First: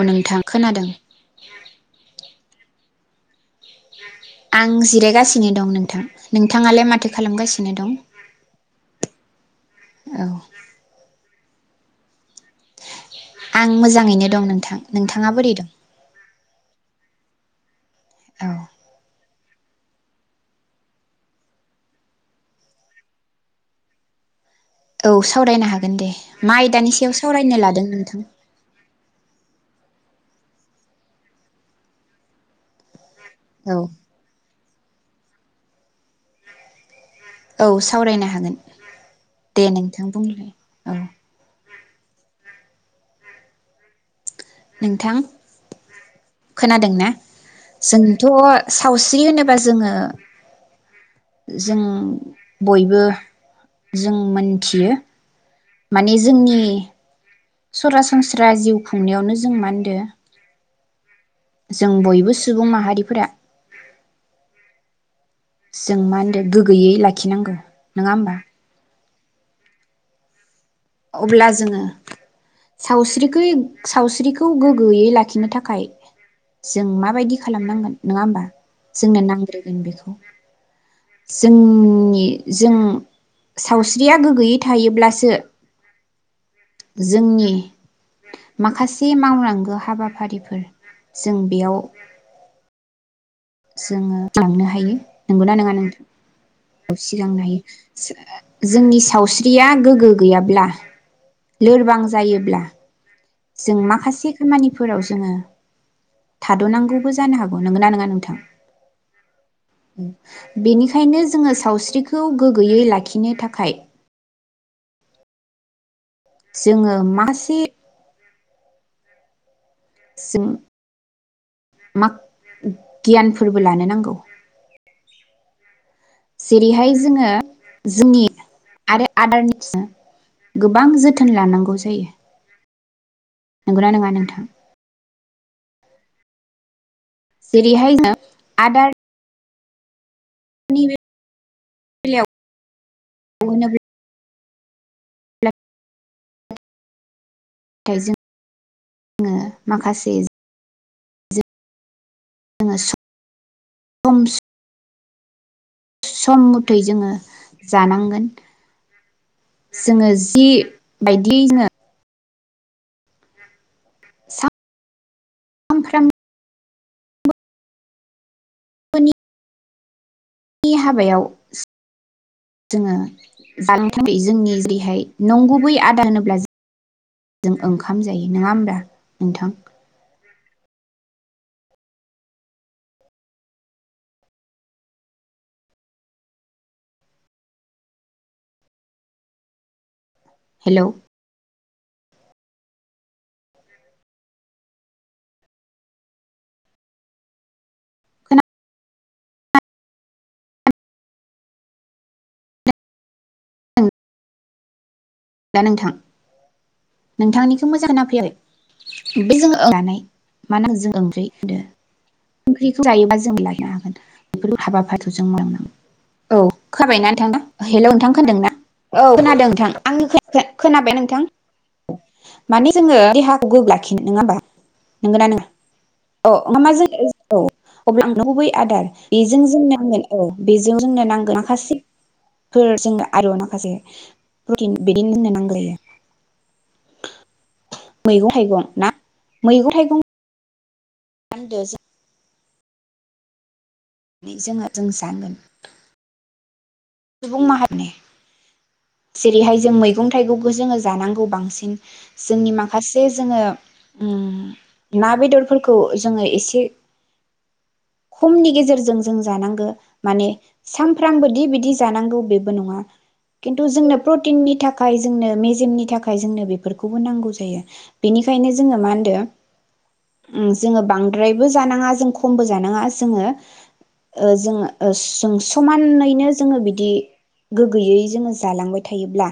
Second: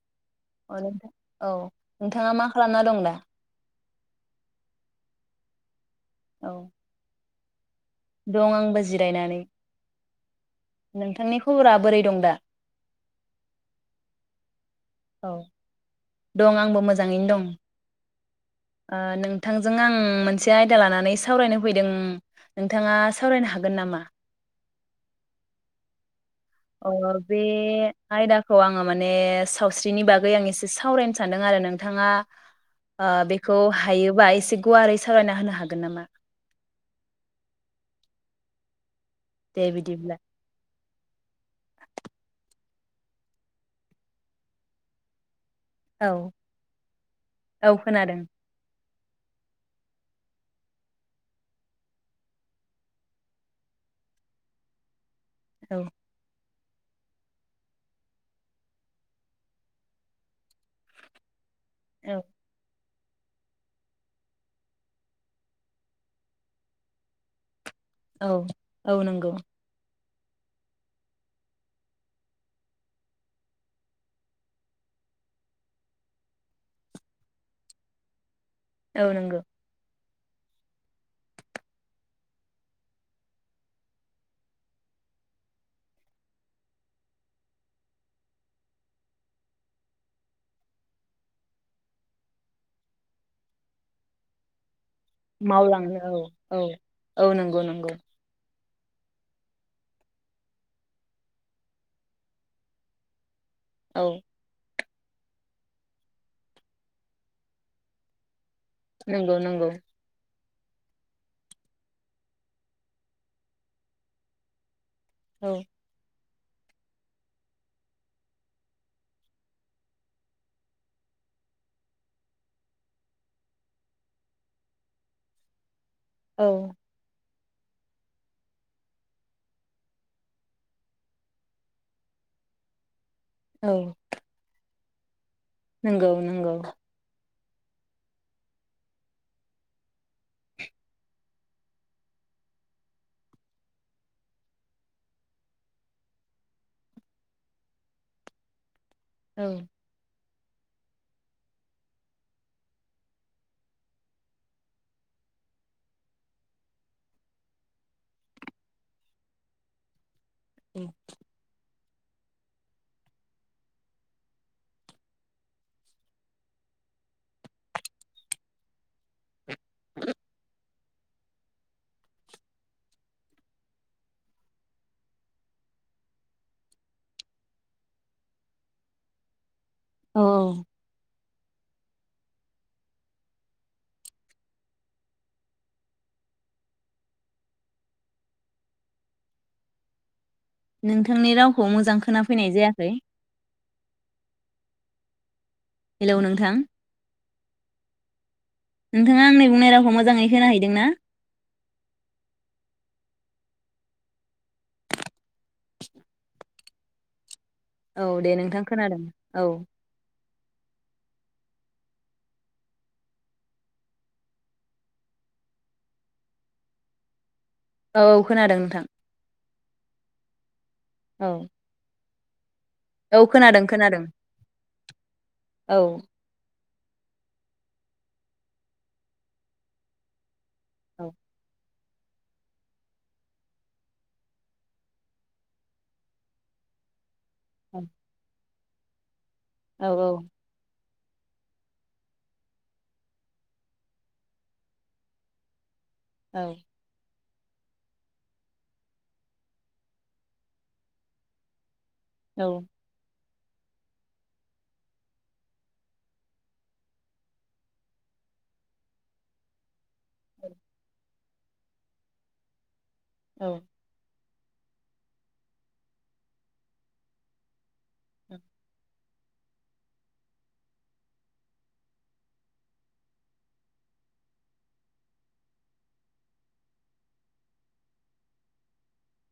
औ नोंथां अ खोनादों नोंथां औ नोंथाङा मा खालामना दं दा? आं जिरायगासिनो दं नोंथां औ नोंथाङालाय माथो खालामगासिन दं आंबो जिरायनानै औ नोंथांनि खबरा बोरै दं दा? आं मोजाङैनो दं नोंथां। नोंथाङा औ बोरै दं दं आंबो मोजां। मोजाङैनो दं। औ ओ नों नोंथांजों आं मोनसे आयदा लानानै सावरायनो फैदों नोंथाङा सावरायनो हागोन नामा? औ सावरायनो हागोन दे। माइ अ दानि सायाव बे सावरायनो लादों नोंथां? आयदाखौ आङो माने सावस्रिनि बागै आं एसे सावरायनो सानदों आरो नोंथाङा ओ बेखौ औ हायोबा एसे गुवारै सावरायना होनो हागोन नामा? औ सावरायनो हागोन। दे नोंथां बुंलाय। ओं। नोंथां औ खोनादों ना औ खोनादों जोंथ' सावस्रि होनोबा जोङो जों बयबो जों मोनथियो औ माने जोंनि [inaudible] सरासनस्रा जिउ खुंनायावनो जों मा होनदो जों औ बयबो सुबुं माहारि फोरा जों मा होनदो गोगोयै लाखिनांगौ। नोङा औ होमबा? औ नोंगौ। अब्ला जोङो सावस्रिखै सावस्रिखौ गोगोयै लाखिनो थाखाय जों माबायदि खालामनांगोन नोङा होमबा। औ जोंनो नंगौ नांग्रोगोन बेखौ। जोंनि जों सावस्रिया गोगोयै थायोब्लासो जोंनि माखासे मावनांगो हाबाफारिफोर जों बेयाव जोङो थांनो हायो। नंगौना नङा मावलाङो नोंथां औ ओ सिगांनो हायो [unintelligible] जोंनि सावस्रिया गोगो गैयाब्ला लोरबां जायोब्ला जों औ माखासे खामानि फोराव जोङो थादनांगौबो जानो हागौ नोंगौ ना नोङा नोंथां? नोंगौ नोंगौ। बेनिखायनो जोङो सावस्रिखौ गोगोयै लाखिनो थाखाय औ जोङो मासे जों मा गियानफोरबो लानो नांगौ। औ जेरैहाय जोङो जोंनि आरो आदारनि [unintelligible] गोबां जोथोन लानांगौ जायो। नोंगौ ना नोङा नोंथां? नोंगौ नोंगौ। जेरिहाय [unintelligible] आदार निबे बेलायाव बयनाबो [unintelligible] दा‌ जों ओ औ माखासे जोङो सम सम सम मथै जोङो जानांगोन जोङो जि जि औ बायदियै जोङो सा [unintelligible] बोनि [inaudible] बि हाबायाव जोङो जालांथों जोंनि जेरैहाय नंगुबै आदार होनोब्ला जों ओंखाम जायो नङा होमब्ला नोंथां, औ हेलौ नोंथांनि राव मोजां खोना फैनाय जायाखै हेलौ नोंथां नोंथाङा आंनि बुंनाय रावखौ मोजाङै खोनाहैदोंना? खोनादों दा नोंथां नोंथांनि मोजां औ दे नोंथां खोनादों औ होनना [unintelligible] मानो जों ओंख्रि होनदो ओंख्रिखौ जायोबा जों लायनो हागोन बेफोर हाबाफारि जों मोननां औ खोनाबायना नोंथा? हेल औ नोंथां औ खोनादों ना नोंथां औ खोनादों नोंथां आंनि खे, खे खोनाबाय नोंथां? औ माने जोङो औ देहाखौ खोनादों गोग्गो लाखिनो खोनादों नङा होमबा नोंगोन ना नङा औ अ ना जों औ अब्ला गुबै आदार बेजों जों नांगोन औ बेजों जोंनो औ नांगोन माखासे फोरजों आरु माखासे प्रटिन, [unintelligible] औ मैगं थाइगं ना मैगं औ थाइगं मा‌ होनदो जों नानै जोङो जों सानगोन औ सुबुं माहारिनि जेरैहाय जों मैगं थाइगंखौ जोङो जानांगौ बांसिन औ जोंनि माखासे जोंङो उम ना बेदरफोरखौ जोंङो एसे खमनि गेजेरजों जों जानांगो। माने सामफ्रा फ्लांबोदि बिदि जानांगौ बेबो नङा। खिन्थु जोंनो प्रुट तिननि थाखाय जोंनो मेजेमनि थाखाय जोंनो बेफोरखौबो नांगौ जायो बेनिखायनो जोङो मा होनदो ओम जोङो बांद्रायबो जानाङा जों खमबो जानाङा जोंङो ओ जोङो ओ स स जों समानैनो। जोङो बिदि गोग्गोयै जोङो जालांबाय थायोब्ला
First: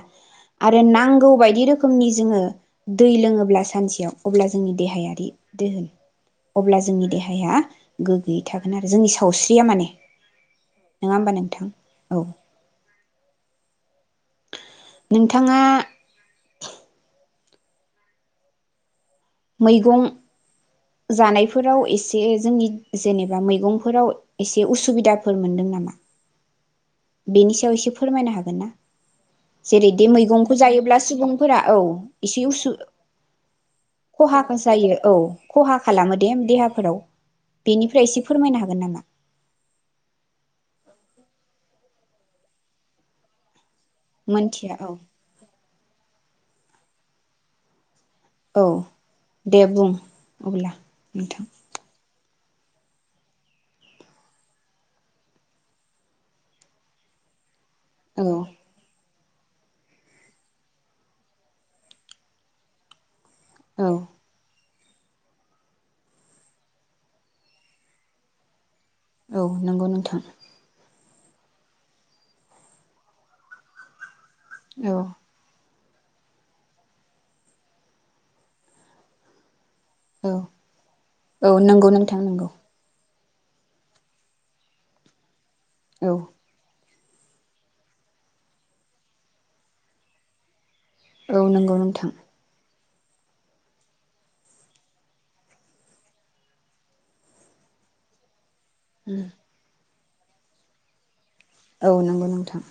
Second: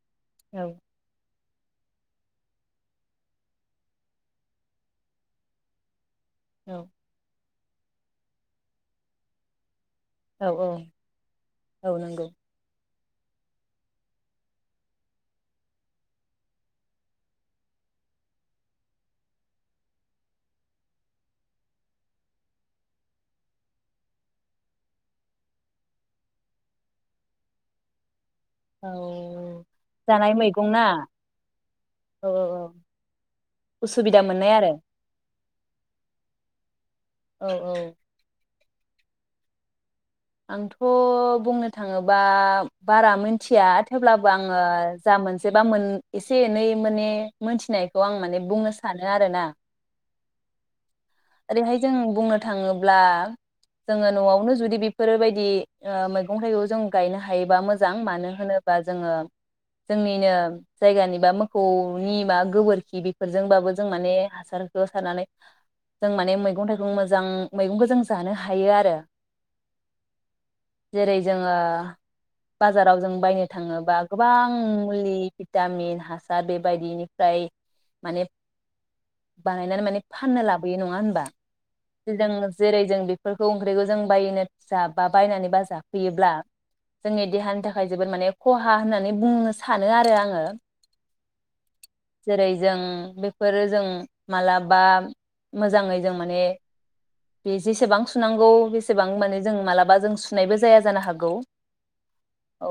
आरो नांगौबाय बि रोखोमनि जोङो दै लोङोब्ला सानसेयाव अब्ला जोंनि देहायारि दोहोन अब्ला जोंनि देहाया गोगोयै थागोन आरो जोंनि सावस्रिया माने। नोङा ओमबा नोंथां? औ नोंगौ। नोंथाङा मैगं जानायफोराव एसे जोंनि जेनेबा मैगंफोराव एसे उसुबिदाफोर मोनदों नामा? बेनि सायाव एसे फोरमायनो हाग औ जेरैदि जानाय मैगंखौ मैगं ना जायोब्ला सुबुंफोरा औ औ एसे औ उसु उसुबिदा खहा मोननाय खो आरो जायो औ। खहा खालामो दे-देहाफोराव। औ औ बेनिफ्राय एसे फोरमायनो हाग गोन नामा? आंथ' बुंनो थाङोबा बारा मोनथिया। अब्लाबो आङो मोनथिया औ जा मोनसे बा मोन एसे एनै माने मोनथिनाय खौ आं माने औ बुंनो सानो आरोना दे बुं अब्ला नोंथां ओरैहाय जों बुंनो थाङोब्ला जोङो न'आवनो जुदि बि फोरबायदि ओ मैगं थाइगं जों गायनो हायोबा मोज जां औ मानो होनोबा जोङो। जोंनिनो जायगानि बा मोखौनि मा गोबोरखि बि फोरजोंबाबो जों औ माने हासार ज' सारनानै जों माने मैगं थाइगं मोजां मैगंखौ जों जानो हायो आरो औ नंगौ नोंथां। जेरै जोङो बाजाराव जों बायनो थाङोबा गोबां औ मुलि भिटामिन हासार बेबायनिफ्राय माने बान गायनानै माने औ फाननो लाबोयो नङा होनबा औ नंगौ नोंथां नंगौ [unintelligible] जेरै जों बि फोरखौ ओंख्रिखौ जों बायनो जाबा बायनानै बास औ जाफैयोब्ला। जोंनि देहानि थाखाय जोबोद माने खहा होननानै बुंनो सानो आरो आङो। औ नंगौ नों जेरै जों बेफोरो जों मालाबा मोजाङै जों माने बे जेसेबां सुनांगौ बेसेबां माने जों मालाबा जों सुनायबो जाया जानो हागौ। औ नोंगौ नोंथां। औ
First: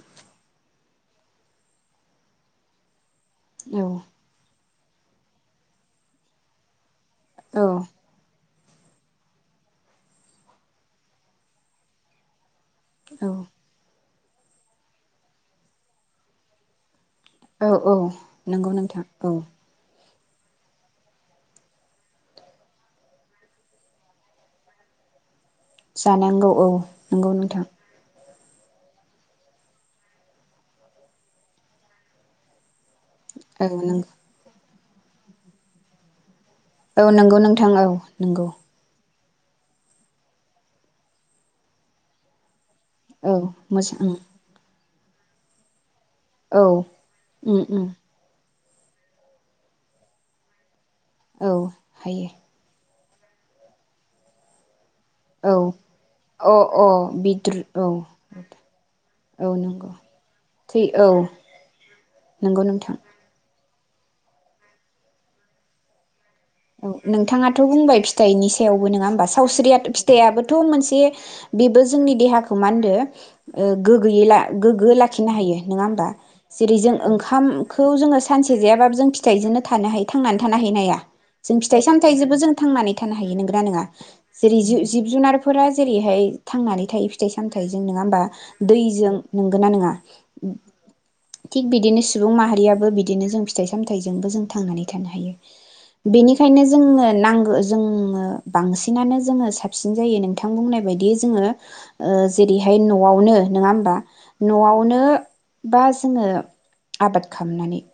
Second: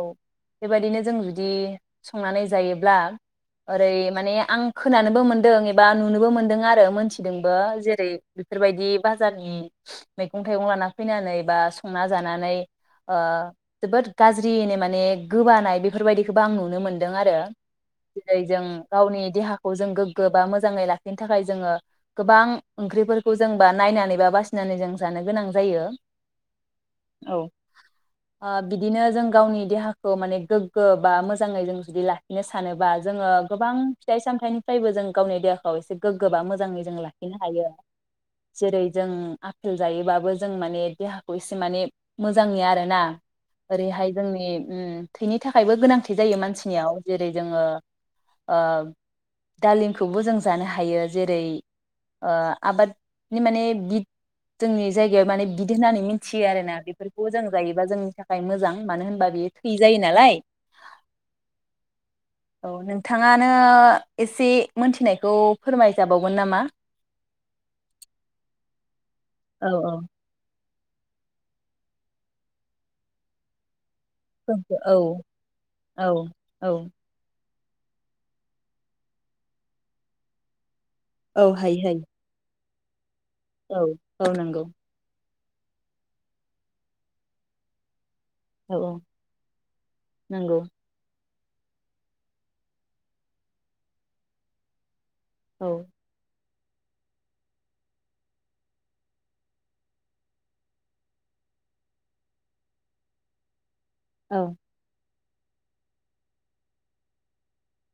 बेबायदिनो जों जुदि संनानै जायोब्ला औ ओरै ए आं खोनानोबो मोनदों एबा नुनोबो मोनदों आरो मोनथि दोंबो औ जेरै बेफोरबायदि बाजारनि मैगं थाइगं लाना फैनानै बा संना जानानै ओ औ जोबोद गाज्रियैनो माने गोबानाय बेफोरबायदिखौबो आं नुनो मोन औ औ नंगौ नोंथां। औ नि देहाखौ जों गोगो बा मोजाङै लाखिनो थाखाय जोङो गोबां ओंख्रिफोरखौ जों बा नायनानै बा बासिनानै जों जानो गोनां जायो जानांगौ औ नंगौ औ नोंथां। ओ बिदिनो जों गावनि देहाखौ माने गोग्गो बा मोजाङै जों जुदि लाखिनो सानोबा जोङो औ गोबां नों फिथाइ सामथाय निफ्रायबो जों गावनि देहाखौ एसे गोगो बा मोजां मोजाङै औ जों नंगौ लाखिनो हायो नोंथां औ नंगौ जेरै जों आफेल जायोबाबो जों माने देहाखौ एसे माने मोजांनि आरो। ना औ ओरैहाय मोजां जोंनि उम थैनि थाखायबो गोनां जायो औ मानसिनियाव जेरै उम जोङो उम ओ दालिमखौबो जों जानो हायो। जेरै औ हायो ओ आबाद नि माने बिद जोंनि। जायगायाव माने औ गिदिर होननानै मिथियो अ आरोना अ बेफोरखौ जों बिद्रु जायोबा औ जोंनि थाखाय मोजां मानो होनबा औ बेयो थै नंगौ जायो नालाय थै औ नंगौ औ। ओ नोंथां एसे मोनथिनायखौ फोरमाय जाबाव औ नोंथाङाथ बुंबाय फिथाइनि सायावबो नङा होमबा औ सावस्रिया फिथायाबोथ' थ मोनसे बेबो जोंनि देहाखौ मा होनदों गोगोयै औ गोगो लाखिनो हायो नङा होमबा औ औ जेरै जों ओंखाम खौ जोङो सानसे जायाबो जों फिथाइजोंनो थानो हायो थांनानै थानो है नाया औ जों फिथाइ हायो हायो सामथाइ जोंबो जों थांनानै थायो। थानो हायो नंगौना नंङा औ औ जेरै नंगौ जिब जुनार फोरा जेरैहाय थांनानै थायो फिथाइ सामथायाइजों नङा होमबा। औ औ दैजों नोंगो ना नोंङा? नंगौ थिग बिदिनो सुबुं माहारियाबो बिदिनो जों फिथाइ सामथायाइजोंबो जों थांनानै थानो। हायो औ बेनिखायनो जोंङोनो नांगौ जोङो बांसिनानो जोङो साबसिन जायो नोंथां बुंनाय बादि जोङो जेरैहाय नआवनो नङा होमबा औ न'आवनो बा जोङो आबाद खालामनानै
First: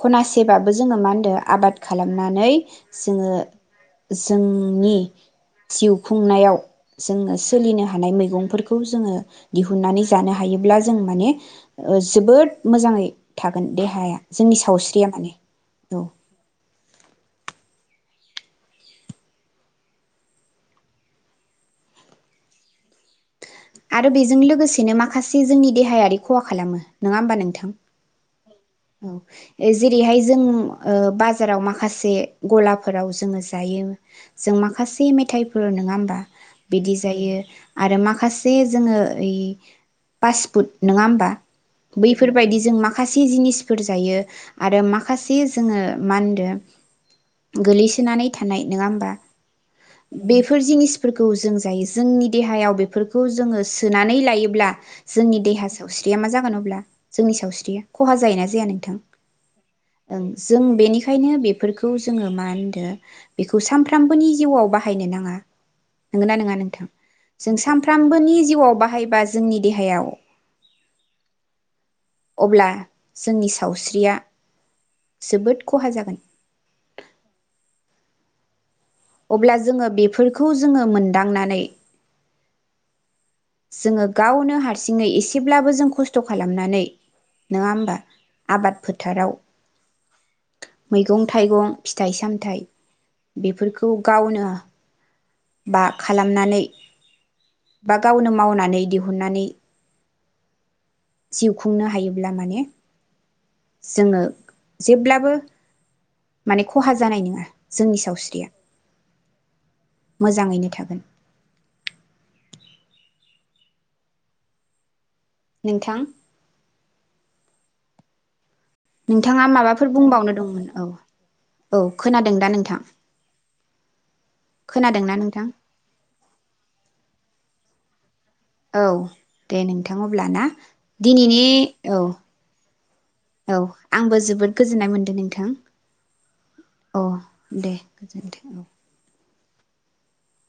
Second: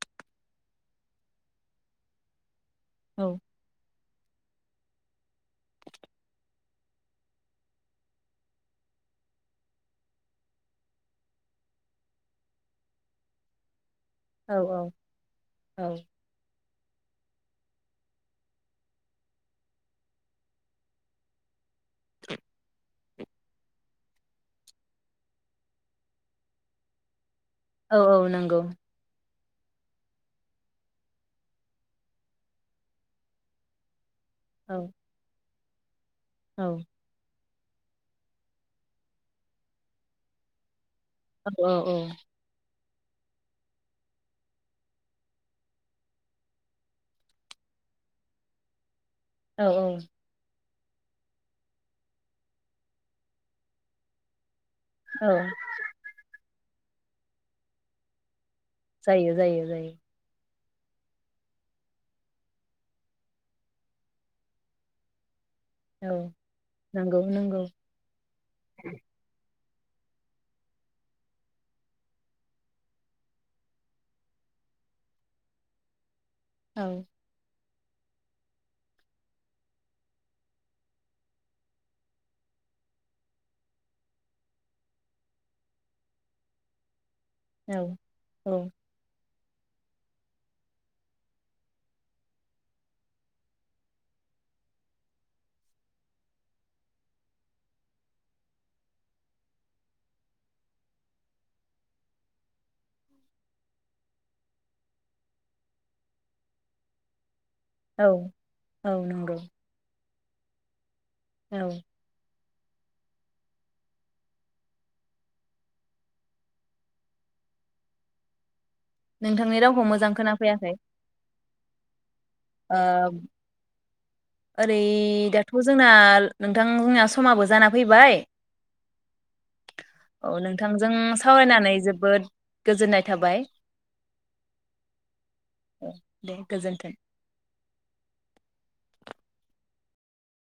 खना सेबाबो जोंङो मा होनदों आबाद खालामनानै औ जोङो जोंनि जिउ खुंनायाव जोङो सोलिनो हानाय मैगंफोरखौ जोङो दिहुननानै जानो हायोब्ला जों माने जोबोद मोजाङै थागोन देहाया। जोंनि औ सावस्रिया माने औ आरो बेजों लोगोसेनो माखासे जोंनि देहायारि खहा खालामो नंङा होमबा नों औ औ नंगौ। ए जेरै हाय जों बाजाराव माखासे गलाफोराव जोंङो जायो। जों औ माखासे मेथाइ फोर नंङा होमबा औ बिदि जायो। आरो माखासे जोङो ओइ पासफुड नङा होमबा औ बैफोरबायदि जों मा माखासे जिनिस फोर जायो आरो माखासे जोङो मा होनदों गोलैसोनानै थानाय नङा होमबा औ बेफोर जिनिस फोरखौ जों जायो जोंनि देहायाव बेफोरखौ जोङो सोनानै लायोब्ला जोंनि औ देहा सावस्रिया मा जागोन अब्ला जोंनि सावस्रिया खहा जायोना जाया नोंथां जायो जायो जायो। ओं जों बेनिखायनो बेफोरखौ जोङो मा होनदो बेखौ सानफ्रामबोनि जिउआव बाहायनो नाङा। औ नंगोनना नङा नोंथां नंगौ जों नंगौ सानफ्रामबोनि जिउआव बाहायबा जोंनि देहायाव अब्ला जोंनि सावस्रिया जोबोद खहा जागोन। औ अब्ला जोङो बेफोरखौ जोङो मोनदांनानै जोङो गावनो हारसिङै एसेब्लाबो जों खस्थ' खालामनानै नङा औ होमबा औ आबाद फोथाराव मैगं थाइगं फिथाइ सामथायाइ बेफोरखौ गावनो बा खालामनानै बा गावनो मावनानै दिहुननानै जिउ खुंनो हायोब्ला माने जोङो जेब्लाबो माने खहा जानाय नङा जोंनि औ सावस्रिया औ नंगौ। मोजाङैनो थागोन औ नोंथां नोंथाङा नोंथांनि रावखौ माबाफोर मोजां बुंबावनो दंमोन खोनाफैयाखै औ औ। खोनादों दा ओ नोंथां ओरै खोनादोंना नोंथां दाथ जोंना नोंथां जोंना समाबो जाना फैबाय औ दे नोंथां अबला औ ना नोंथांजों दिनैनि सावरायनानै औ जोबोद गोजोननाय थाबाय औ आंबो जोबोद गोजोननाय मोनदों नोंथां औ दे गोजोन्थों औ दे गोजोनथों औ